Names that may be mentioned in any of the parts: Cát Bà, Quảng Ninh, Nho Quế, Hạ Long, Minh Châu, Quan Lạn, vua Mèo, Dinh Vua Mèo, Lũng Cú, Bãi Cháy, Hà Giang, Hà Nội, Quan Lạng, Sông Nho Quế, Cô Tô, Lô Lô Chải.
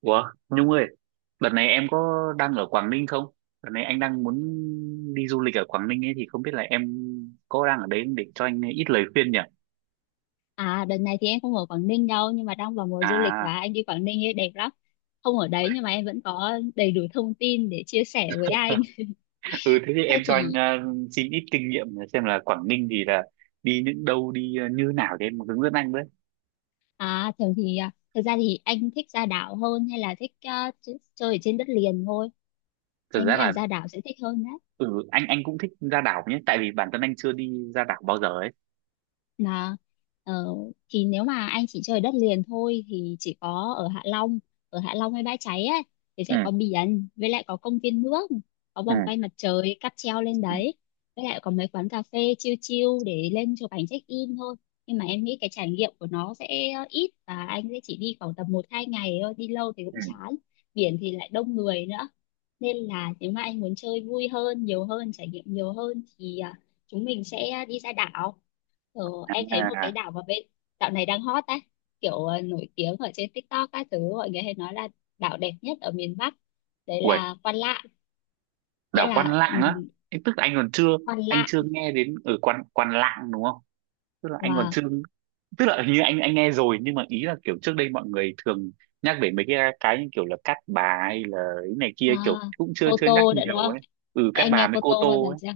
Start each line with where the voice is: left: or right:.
right: Ủa, Nhung ơi, đợt này em có đang ở Quảng Ninh không? Đợt này anh đang muốn đi du lịch ở Quảng Ninh ấy thì không biết là em có đang ở đấy không để cho anh ít lời khuyên nhỉ?
left: À đợt này thì em không ở Quảng Ninh đâu, nhưng mà đang vào mùa du lịch
right: À,
left: và anh đi Quảng Ninh ấy đẹp lắm. Không ở đấy nhưng mà em vẫn có đầy đủ thông tin để chia sẻ với anh.
right: ừ, thế thì
left: Thế
right: em cho anh
left: thì
right: xin ít kinh nghiệm xem là Quảng Ninh thì là đi những đâu, đi như nào thì em hướng dẫn anh với.
left: thường thì, thực ra thì anh thích ra đảo hơn hay là thích, chơi ở trên đất liền thôi?
right: Thực
left: Em
right: ra
left: nghĩ
right: là
left: là ra đảo sẽ thích hơn
right: ừ, anh cũng thích ra đảo nhé, tại vì bản thân anh chưa đi ra đảo bao giờ ấy.
left: là, ờ, thì nếu mà anh chỉ chơi đất liền thôi thì chỉ có ở Hạ Long hay Bãi Cháy ấy, thì
right: Ừ,
left: sẽ có biển, với lại có công viên nước, có
right: ừ,
left: vòng quay mặt trời, cáp treo lên
right: ừ.
left: đấy, với lại có mấy quán cà phê chill chill để lên chụp ảnh check in thôi. Nhưng mà em nghĩ cái trải nghiệm của nó sẽ ít, và anh sẽ chỉ đi khoảng tầm một hai ngày thôi, đi lâu thì
right: Ừ.
left: cũng chán. Biển thì lại đông người nữa, nên là nếu mà anh muốn chơi vui hơn, nhiều hơn, trải nghiệm nhiều hơn thì chúng mình sẽ đi ra đảo. Ờ, em thấy một
right: À,
left: cái đảo mà bên dạo này đang hot ấy, kiểu nổi tiếng ở trên TikTok các thứ, mọi người hay nói là đảo đẹp nhất ở miền Bắc, đấy
right: ui,
left: là Quan Lạn. Nghĩa
right: đảo Quan
left: là,
right: Lạng á, Tức là anh còn chưa,
left: Quan
right: anh chưa
left: Lạn
right: nghe đến ở Quan Quan Lạng đúng không? Tức là anh còn
left: và
right: chưa, tức là hình như anh nghe rồi nhưng mà ý là kiểu trước đây mọi người thường nhắc về mấy cái như kiểu là Cát Bà hay là cái này kia, kiểu
left: à,
right: cũng chưa
left: Cô
right: chưa nhắc
left: Tô đã, đúng
right: nhiều
left: không,
right: ấy. Ừ, Cát
left: em
right: Bà
left: nghe
right: với
left: Cô
right: Cô
left: Tô bao
right: Tô
left: giờ
right: ấy.
left: chưa?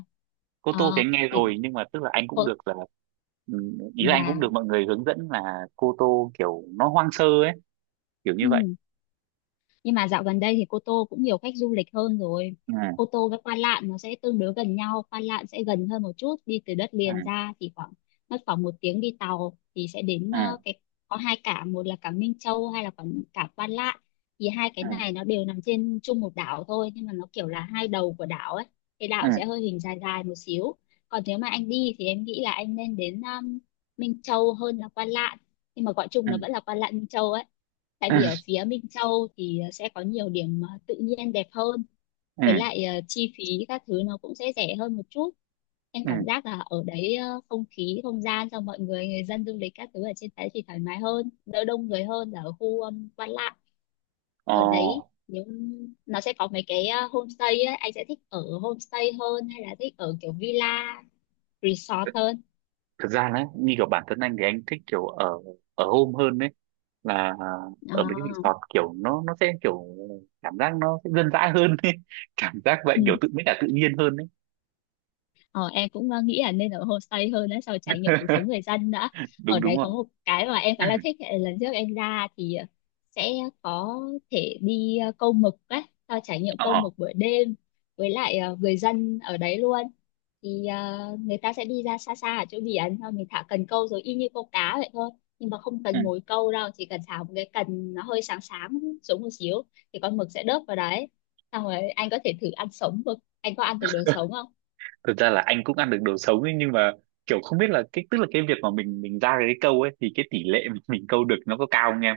right: Cô Tô thì
left: Ờ,
right: anh nghe
left: thì
right: rồi nhưng mà tức là anh cũng
left: cô
right: được là ừ, ý là anh cũng
left: và
right: được mọi người hướng dẫn là Cô Tô kiểu nó hoang sơ ấy, kiểu như vậy.
left: ừ, nhưng mà dạo gần đây thì Cô Tô cũng nhiều khách du lịch hơn rồi.
right: Ừ,
left: Cô Tô với Quan Lạn nó sẽ tương đối gần nhau, Quan Lạn sẽ gần hơn một chút, đi từ đất liền
right: ừ,
left: ra thì khoảng, mất khoảng một tiếng đi tàu thì sẽ đến
right: ừ,
left: cái, có hai cảng, một là cảng Minh Châu hay là cảng cảng Quan Lạn. Thì hai cái
right: ừ,
left: này nó đều nằm trên chung một đảo thôi, nhưng mà nó kiểu là hai đầu của đảo ấy, cái
right: ừ,
left: đảo sẽ hơi hình dài dài một xíu. Còn nếu mà anh đi thì em nghĩ là anh nên đến, Minh Châu hơn là Quan Lạn, nhưng mà gọi chung
right: ừ,
left: nó vẫn là Quan Lạn Minh Châu ấy. Tại vì
right: ừ,
left: ở phía Minh Châu thì, sẽ có nhiều điểm, tự nhiên đẹp hơn, với
right: ừ,
left: lại chi phí các thứ nó cũng sẽ rẻ hơn một chút. Em
right: ừ.
left: cảm giác là ở đấy, không khí không gian cho mọi người, người dân du lịch các thứ ở trên đấy thì thoải mái hơn, đỡ đông người hơn là ở khu, Quan Lạn.
right: ờ
left: Ở đấy nếu nó sẽ có mấy cái, homestay ấy, anh sẽ thích ở homestay hơn hay là thích ở kiểu villa resort hơn?
right: Thực ra là như kiểu bản thân anh thì anh thích kiểu ở, ở home hơn đấy, là ở mấy cái
left: à,
right: resort kiểu nó sẽ kiểu cảm giác nó sẽ dân dã hơn ấy. Cảm giác vậy,
left: ừ.
right: kiểu tự mới cả tự nhiên hơn đấy,
left: Ờ, em cũng nghĩ là nên ở homestay hơn đã, sau trải nghiệm cuộc sống người dân đã. Ở
right: đúng đúng
left: đấy có
right: không.
left: một cái mà em khá
right: Ừ.
left: là thích là lần trước em ra thì, sẽ có thể đi, câu mực ấy, sau trải nghiệm câu
right: Ờ.
left: mực buổi đêm với lại, người dân ở đấy luôn. Thì, người ta sẽ đi ra xa xa ở chỗ biển, xong mình thả cần câu rồi y như câu cá vậy thôi. Nhưng mà không
right: Ừ.
left: cần ngồi câu đâu, chỉ cần thả một cái cần nó hơi sáng sáng xuống một xíu thì con mực sẽ đớp vào đấy. Xong rồi anh có thể thử ăn sống mực. Anh có ăn được đồ sống không?
right: Thực ra là anh cũng ăn được đồ sống ấy, nhưng mà kiểu không biết là cái, tức là cái việc mà mình ra cái câu ấy thì cái tỷ lệ mà mình câu được nó có cao không em.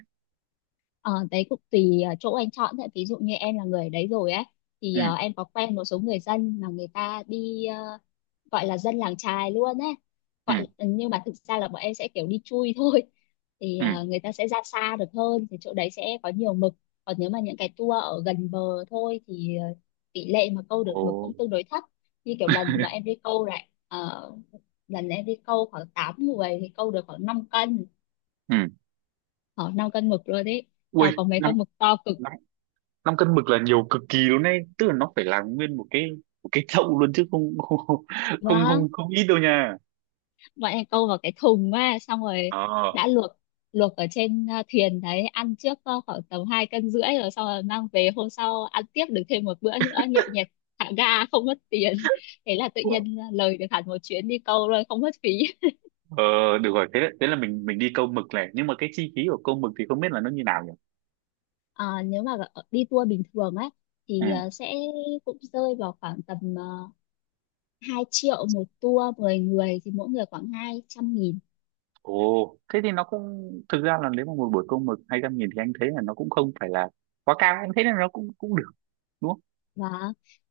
left: Ờ, đấy cũng tùy chỗ anh chọn thôi. Ví dụ như em là người ở đấy rồi ấy thì,
right: Ừ,
left: em có quen một số người dân mà người ta đi, gọi là dân làng chài luôn ấy,
right: ừ,
left: gọi ừ, nhưng mà thực ra là bọn em sẽ kiểu đi chui thôi. Thì
right: ừ,
left: người ta sẽ ra xa được hơn thì chỗ đấy sẽ có nhiều mực, còn nếu mà những cái tour ở gần bờ thôi thì, tỷ lệ mà câu được
right: ồ,
left: mực cũng tương đối thấp. Như kiểu lần mà em đi câu lại, lần em đi câu khoảng 8 người thì câu được khoảng 5 cân,
right: ừ,
left: khoảng 5 cân mực luôn đấy.
right: ui,
left: Tàu có mấy
right: năm
left: con mực to cực.
right: 5 cân mực là nhiều cực kỳ luôn đấy, tức là nó phải là nguyên một cái, một cái chậu luôn chứ không không không.
left: Vâng,
right: Không không, ít đâu nha.
left: bọn em câu vào cái thùng á, xong rồi
right: Ờ,
left: đã luộc luộc ở trên thuyền đấy, ăn trước khoảng tầm hai cân rưỡi rồi, xong rồi mang về hôm sau ăn tiếp được thêm một bữa nữa, nhậu nhẹt thả ga không mất tiền. Thế là tự nhiên lời được hẳn một chuyến đi câu rồi, không mất phí.
right: ờ, được rồi, thế thế là mình đi câu mực này, nhưng mà cái chi phí của câu mực thì không biết là nó như nào nhỉ.
left: Ờ, nếu mà đi tour bình thường ấy
right: Ừ,
left: thì sẽ cũng rơi vào khoảng tầm, uh, 2 triệu một tour, 10 người thì mỗi người khoảng 200.000.
right: ồ, thế thì nó cũng, thực ra là nếu mà một buổi câu mực 200.000 thì anh thấy là nó cũng không phải là quá cao, anh thấy là nó cũng cũng được, đúng không.
left: và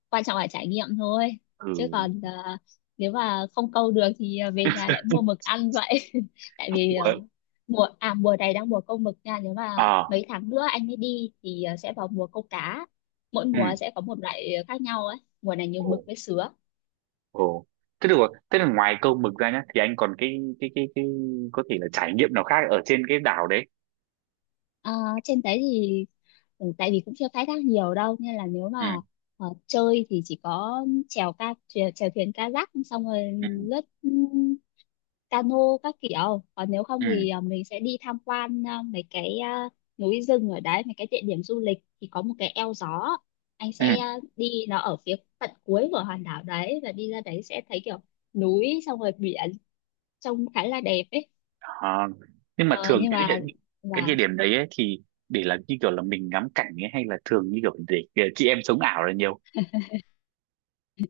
left: quan trọng là trải nghiệm thôi,
right: Ừ.
left: chứ còn nếu mà không câu được thì về nhà lại mua mực ăn vậy. Tại vì
right: Ủa?
left: mùa mùa này đang mùa câu mực nha. Nếu mà
right: À,
left: mấy tháng nữa anh mới đi thì sẽ vào mùa câu cá, mỗi
right: ừ.
left: mùa sẽ có một loại khác nhau ấy, mùa này nhiều
right: Ồ.
left: mực với sứa.
right: Ồ. Thế được rồi. Thế là ngoài câu mực ra nhá thì anh còn cái có thể là trải nghiệm nào khác ở trên cái đảo đấy.
left: Ờ, trên đấy thì ừ, tại vì cũng chưa khai thác nhiều đâu nên là nếu
right: Ừ,
left: mà chơi thì chỉ có chèo thuyền kayak, xong rồi
right: ừ,
left: lướt cano các kiểu. Còn nếu không
right: ừ,
left: thì mình sẽ đi tham quan mấy cái núi rừng ở đấy, mấy cái địa điểm du lịch thì có một cái eo gió. Anh
right: ừ.
left: sẽ đi, nó ở phía tận cuối của hòn đảo đấy và đi ra đấy sẽ thấy kiểu núi xong rồi biển, trông khá là đẹp ấy.
right: À, nhưng mà
left: Ờ,
right: thường
left: nhưng
right: cái địa,
left: mà
right: cái địa
left: và
right: điểm đấy ấy, thì để là như kiểu là mình ngắm cảnh ấy hay là thường như kiểu để chị em sống ảo là nhiều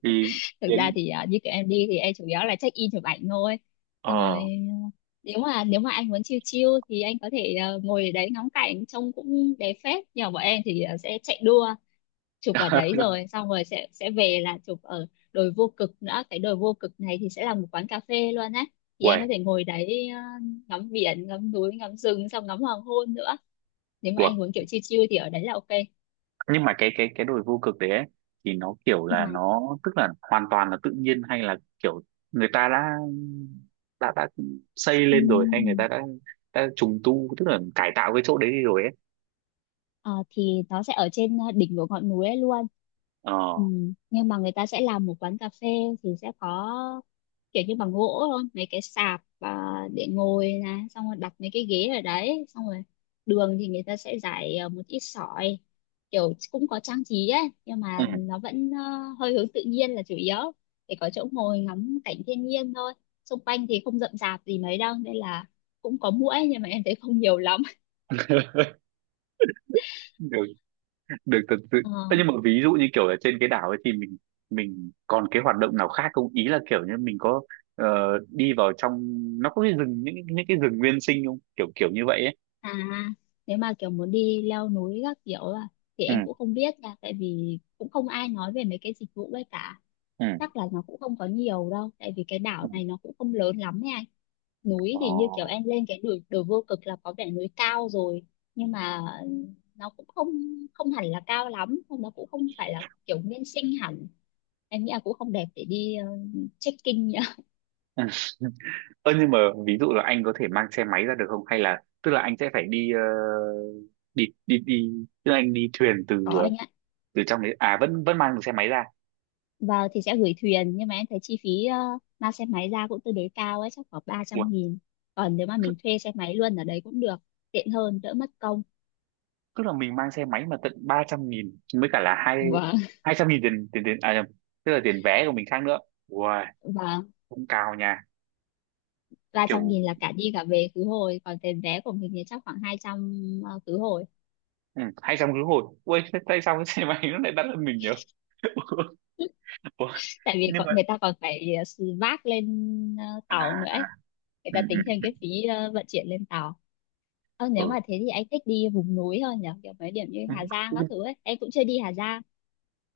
right: thì thì
left: thực ra
right: anh
left: thì như kiểu em đi thì em chủ yếu là check in chụp ảnh thôi, xong rồi
right: ờ
left: nếu mà anh muốn chill chill thì anh có thể ngồi ở đấy ngắm cảnh, trông cũng đẹp phết. Nhưng mà bọn em thì sẽ chạy đua chụp ở đấy rồi, xong rồi sẽ về là chụp ở đồi vô cực nữa. Cái đồi vô cực này thì sẽ là một quán cà phê luôn á, thì anh
right: Uầy,
left: có thể ngồi đấy, ngắm biển, ngắm núi, ngắm rừng, xong ngắm hoàng hôn nữa. Nếu mà
right: uầy.
left: anh muốn kiểu chill chill thì ở đấy là ok.
right: Nhưng mà cái đồi vô cực đấy ấy, thì nó kiểu là
left: Này,
right: nó, tức là hoàn toàn là tự nhiên hay là kiểu người ta đã đã đã xây lên rồi hay người
left: ừm,
right: ta đã trùng tu, tức là cải tạo cái chỗ đấy đi rồi ấy.
left: ờ, thì nó sẽ ở trên đỉnh của ngọn núi ấy luôn.
right: Ờ,
left: Nhưng mà người ta sẽ làm một quán cà phê, thì sẽ có kiểu như bằng gỗ thôi, mấy cái sạp để ngồi này, xong rồi đặt mấy cái ghế ở đấy, xong rồi đường thì người ta sẽ rải một ít sỏi, kiểu cũng có trang trí ấy, nhưng
right: ừ.
left: mà nó vẫn hơi hướng tự nhiên là chủ yếu, để có chỗ ngồi ngắm cảnh thiên nhiên thôi. Xung quanh thì không rậm rạp gì mấy đâu nên là cũng có muỗi, nhưng mà em thấy không nhiều lắm.
right: Được, được thật sự. Ơ,
left: Ờ,
right: nhưng mà ví dụ như kiểu là trên cái đảo ấy thì mình còn cái hoạt động nào khác không, ý là kiểu như mình có ờ, đi vào trong, nó có cái rừng, những cái rừng nguyên sinh không, kiểu kiểu như vậy ấy.
left: à nếu mà kiểu muốn đi leo núi các kiểu thì
right: Ừ,
left: em cũng không biết nha, tại vì cũng không ai nói về mấy cái dịch vụ ấy cả.
right: ừ,
left: Chắc là nó cũng không có nhiều đâu, tại vì cái
right: ừ,
left: đảo này nó cũng không lớn lắm ấy anh. Núi
right: ờ.
left: thì như kiểu em lên cái đồi đồi vô cực là có vẻ núi cao rồi, nhưng mà nó cũng không không hẳn là cao lắm, nó cũng không phải là kiểu nguyên sinh hẳn. Em nghĩ là cũng không đẹp để đi trekking nhá.
right: Ơ nhưng mà ví dụ là anh có thể mang xe máy ra được không? Hay là tức là anh sẽ phải đi đi, tức là anh đi thuyền từ
left: Có anh ạ,
right: từ trong đấy à, vẫn vẫn mang được xe máy ra.
left: và thì sẽ gửi thuyền, nhưng mà em thấy chi phí, mang xe máy ra cũng tương đối cao ấy, chắc khoảng ba
right: Ủa,
left: trăm nghìn Còn nếu mà mình thuê xe máy luôn ở đấy cũng được, tiện hơn đỡ mất công.
right: tức là mình mang xe máy mà tận 300.000 mới cả là hai
left: Vâng,
right: 200.000 tiền tiền tiền, à nhầm, tức là tiền vé của mình khác nữa. Ui,
left: và
right: cũng cao nha.
left: 300
right: Kiểu
left: nghìn là cả đi cả về khứ hồi, còn tiền vé của mình thì chắc khoảng 200, khứ hồi.
right: ừ, 200 khứ hồi. Ui, thế tại sao cái xe máy nó lại đắt hơn mình nhỉ? Ủa,
left: Tại vì
right: nhưng mà
left: còn, người ta còn phải xì vác lên
right: à,
left: tàu nữa ấy.
right: à,
left: Người
right: ừ,
left: ta
right: ừ,
left: tính thêm cái phí vận chuyển lên tàu. Ờ, nếu
right: ừ.
left: mà thế thì anh thích đi vùng núi hơn nhỉ, kiểu mấy điểm như Hà Giang
right: Ừ.
left: các thứ ấy, em cũng chưa đi Hà Giang.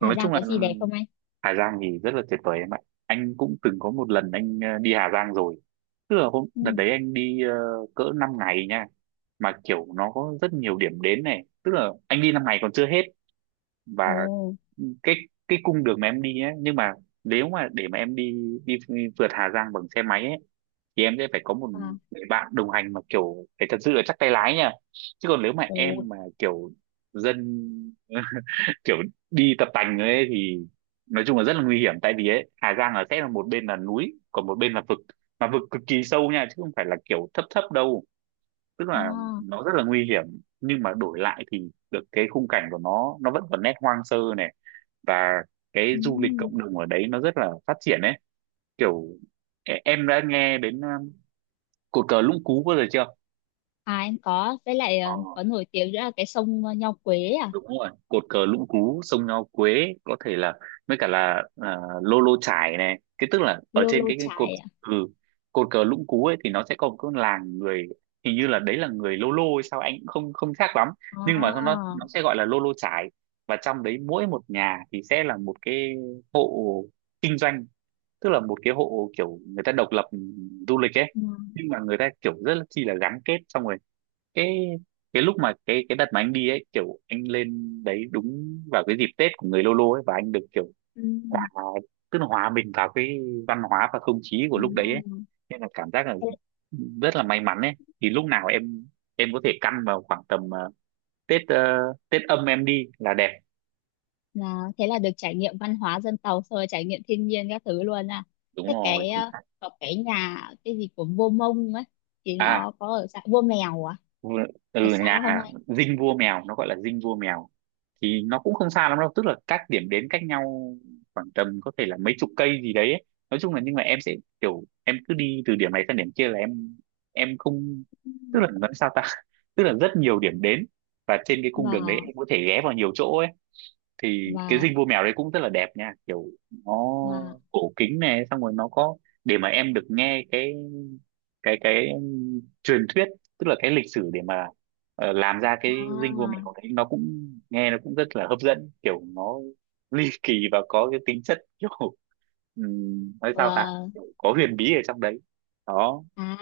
left: Hà Giang
right: chung là
left: có gì đẹp không anh?
right: Hà Giang thì rất là tuyệt vời em ạ, anh cũng từng có một lần anh đi Hà Giang rồi, tức là hôm
left: Ừ.
right: đợt đấy anh đi cỡ 5 ngày nha, mà kiểu nó có rất nhiều điểm đến này, tức là anh đi 5 ngày còn chưa hết và
left: Ồ.
right: cái cái cung đường mà em đi ấy, nhưng mà nếu mà để mà em đi đi vượt Hà Giang bằng xe máy ấy thì em sẽ phải có một
left: À,
right: người bạn đồng hành mà kiểu phải thật sự là chắc tay lái nha, chứ còn nếu mà em
left: ồ.
right: mà kiểu dân kiểu đi tập tành ấy thì nói chung là rất là nguy hiểm, tại vì ấy Hà Giang là sẽ là một bên là núi còn một bên là vực, mà vực cực kỳ sâu nha chứ không phải là kiểu thấp thấp đâu, tức là
left: À,
right: nó rất là nguy hiểm, nhưng mà đổi lại thì được cái khung cảnh của nó vẫn còn nét hoang sơ này, và cái
left: ừ.
right: du lịch cộng đồng ở đấy nó rất là phát triển ấy, kiểu em đã nghe đến cột cờ Lũng Cú bao giờ chưa,
left: À em có, với lại có nổi tiếng nữa là cái sông, Nho Quế à.
right: đúng rồi, cột cờ Lũng Cú, sông Nho Quế, có thể là với cả là à, Lô Lô Chải này, cái tức là ở
left: Lô
right: trên
left: Lô
right: cái cột
left: Chải à.
right: ừ, cột cờ Lũng Cú ấy thì nó sẽ có một cái làng người, hình như là đấy là người Lô Lô hay sao, anh cũng không không chắc lắm, nhưng mà nó
left: À.
right: nó sẽ gọi là Lô Lô Chải, và trong đấy mỗi một nhà thì sẽ là một cái hộ kinh doanh, tức là một cái hộ kiểu người ta độc lập ừ, du lịch ấy, nhưng mà người ta kiểu rất là chi là gắn kết, xong rồi cái cái lúc mà cái đợt mà anh đi ấy, kiểu anh lên đấy đúng vào cái dịp Tết của người Lô Lô ấy, và anh được kiểu
left: Ừ.
right: hòa, tức là hòa mình vào cái văn hóa và không khí của
left: À,
right: lúc đấy ấy, nên là cảm giác là
left: thế
right: rất là may mắn ấy, thì lúc nào em có thể căn vào khoảng tầm Tết Tết âm em đi là đẹp,
left: thế là được trải nghiệm văn hóa dân tộc, xong rồi trải nghiệm thiên nhiên các thứ luôn à.
right: đúng
left: Thế
right: rồi
left: cái,
right: chính xác.
left: có cái nhà cái gì của vua Mông ấy, thì
right: À,
left: nó có ở xã vua Mèo à,
right: vừa- từ
left: có xa không
right: nhà
left: anh?
right: dinh vua mèo, nó gọi là dinh vua mèo thì nó cũng không xa lắm đâu, tức là các điểm đến cách nhau khoảng tầm có thể là mấy chục cây gì đấy ấy. Nói chung là nhưng mà em sẽ kiểu em cứ đi từ điểm này sang điểm kia là em không
left: Ừ.
right: tức là nói sao ta, tức là rất nhiều điểm đến và trên cái cung đường đấy
left: và
right: em có thể ghé vào nhiều chỗ ấy, thì cái
left: và
right: dinh vua mèo đấy cũng rất là đẹp nha, kiểu nó
left: và
right: cổ kính này xong rồi nó có để mà em được nghe cái, truyền thuyết, tức là cái lịch sử để mà làm ra cái dinh vua mèo
left: à
right: đấy, nó cũng nghe nó cũng rất là hấp dẫn kiểu nó ly kỳ và có cái tính chất kiểu nói sao ta,
left: và
right: kiểu có huyền bí ở trong đấy đó.
left: à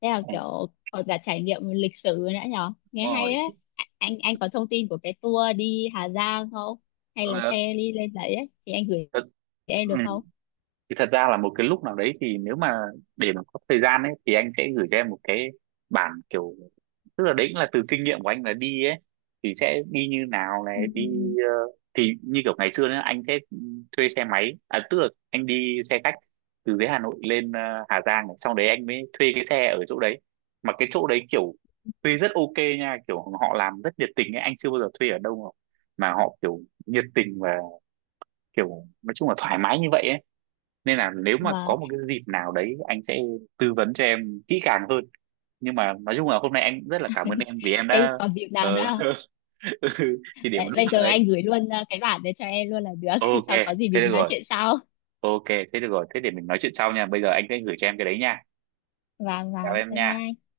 left: thế là
right: Ừ,
left: kiểu còn cả trải nghiệm lịch sử nữa nhở, nghe
right: đúng
left: hay
right: rồi.
left: ấy. Anh có thông tin của cái tour đi Hà Giang không, hay là
right: Ờ,
left: xe đi lên đấy ấy thì anh gửi
right: thật,
left: cho em
right: ừ,
left: được không?
right: thì thật ra là một cái lúc nào đấy thì nếu mà để mà có thời gian ấy thì anh sẽ gửi cho em một cái bản kiểu, tức là đấy cũng là từ kinh nghiệm của anh là đi ấy thì sẽ đi như nào này, đi ờ, thì như kiểu ngày xưa nữa anh sẽ thuê xe máy à, tức là anh đi xe khách từ dưới Hà Nội lên Hà Giang, sau đấy anh mới thuê cái xe ở chỗ đấy, mà cái chỗ đấy kiểu thuê rất ok nha, kiểu họ làm rất nhiệt tình ấy, anh chưa bao giờ thuê ở đâu mà họ kiểu nhiệt tình và kiểu nói chung là thoải mái như vậy ấy, nên là nếu
left: Ừ.
right: mà có một cái dịp nào đấy anh sẽ tư vấn cho em kỹ càng hơn, nhưng mà nói chung là hôm nay anh cũng rất là cảm ơn em vì em
left: Thế
right: đã
left: còn dịp
right: ờ,
left: nào nữa không?
right: thì để một
left: Vậy
right: lúc
left: bây
right: nào
left: giờ
right: đấy.
left: anh gửi luôn cái bản đấy cho em luôn là được.
right: Ok
left: Sau có gì
right: thế được
left: mình nói
right: rồi,
left: chuyện sau.
right: ok thế được rồi, thế để mình nói chuyện sau nha, bây giờ anh sẽ gửi cho em cái đấy nha,
left: Vâng,
right: chào
left: vâng.
right: em
left: Bye
right: nha.
left: bye.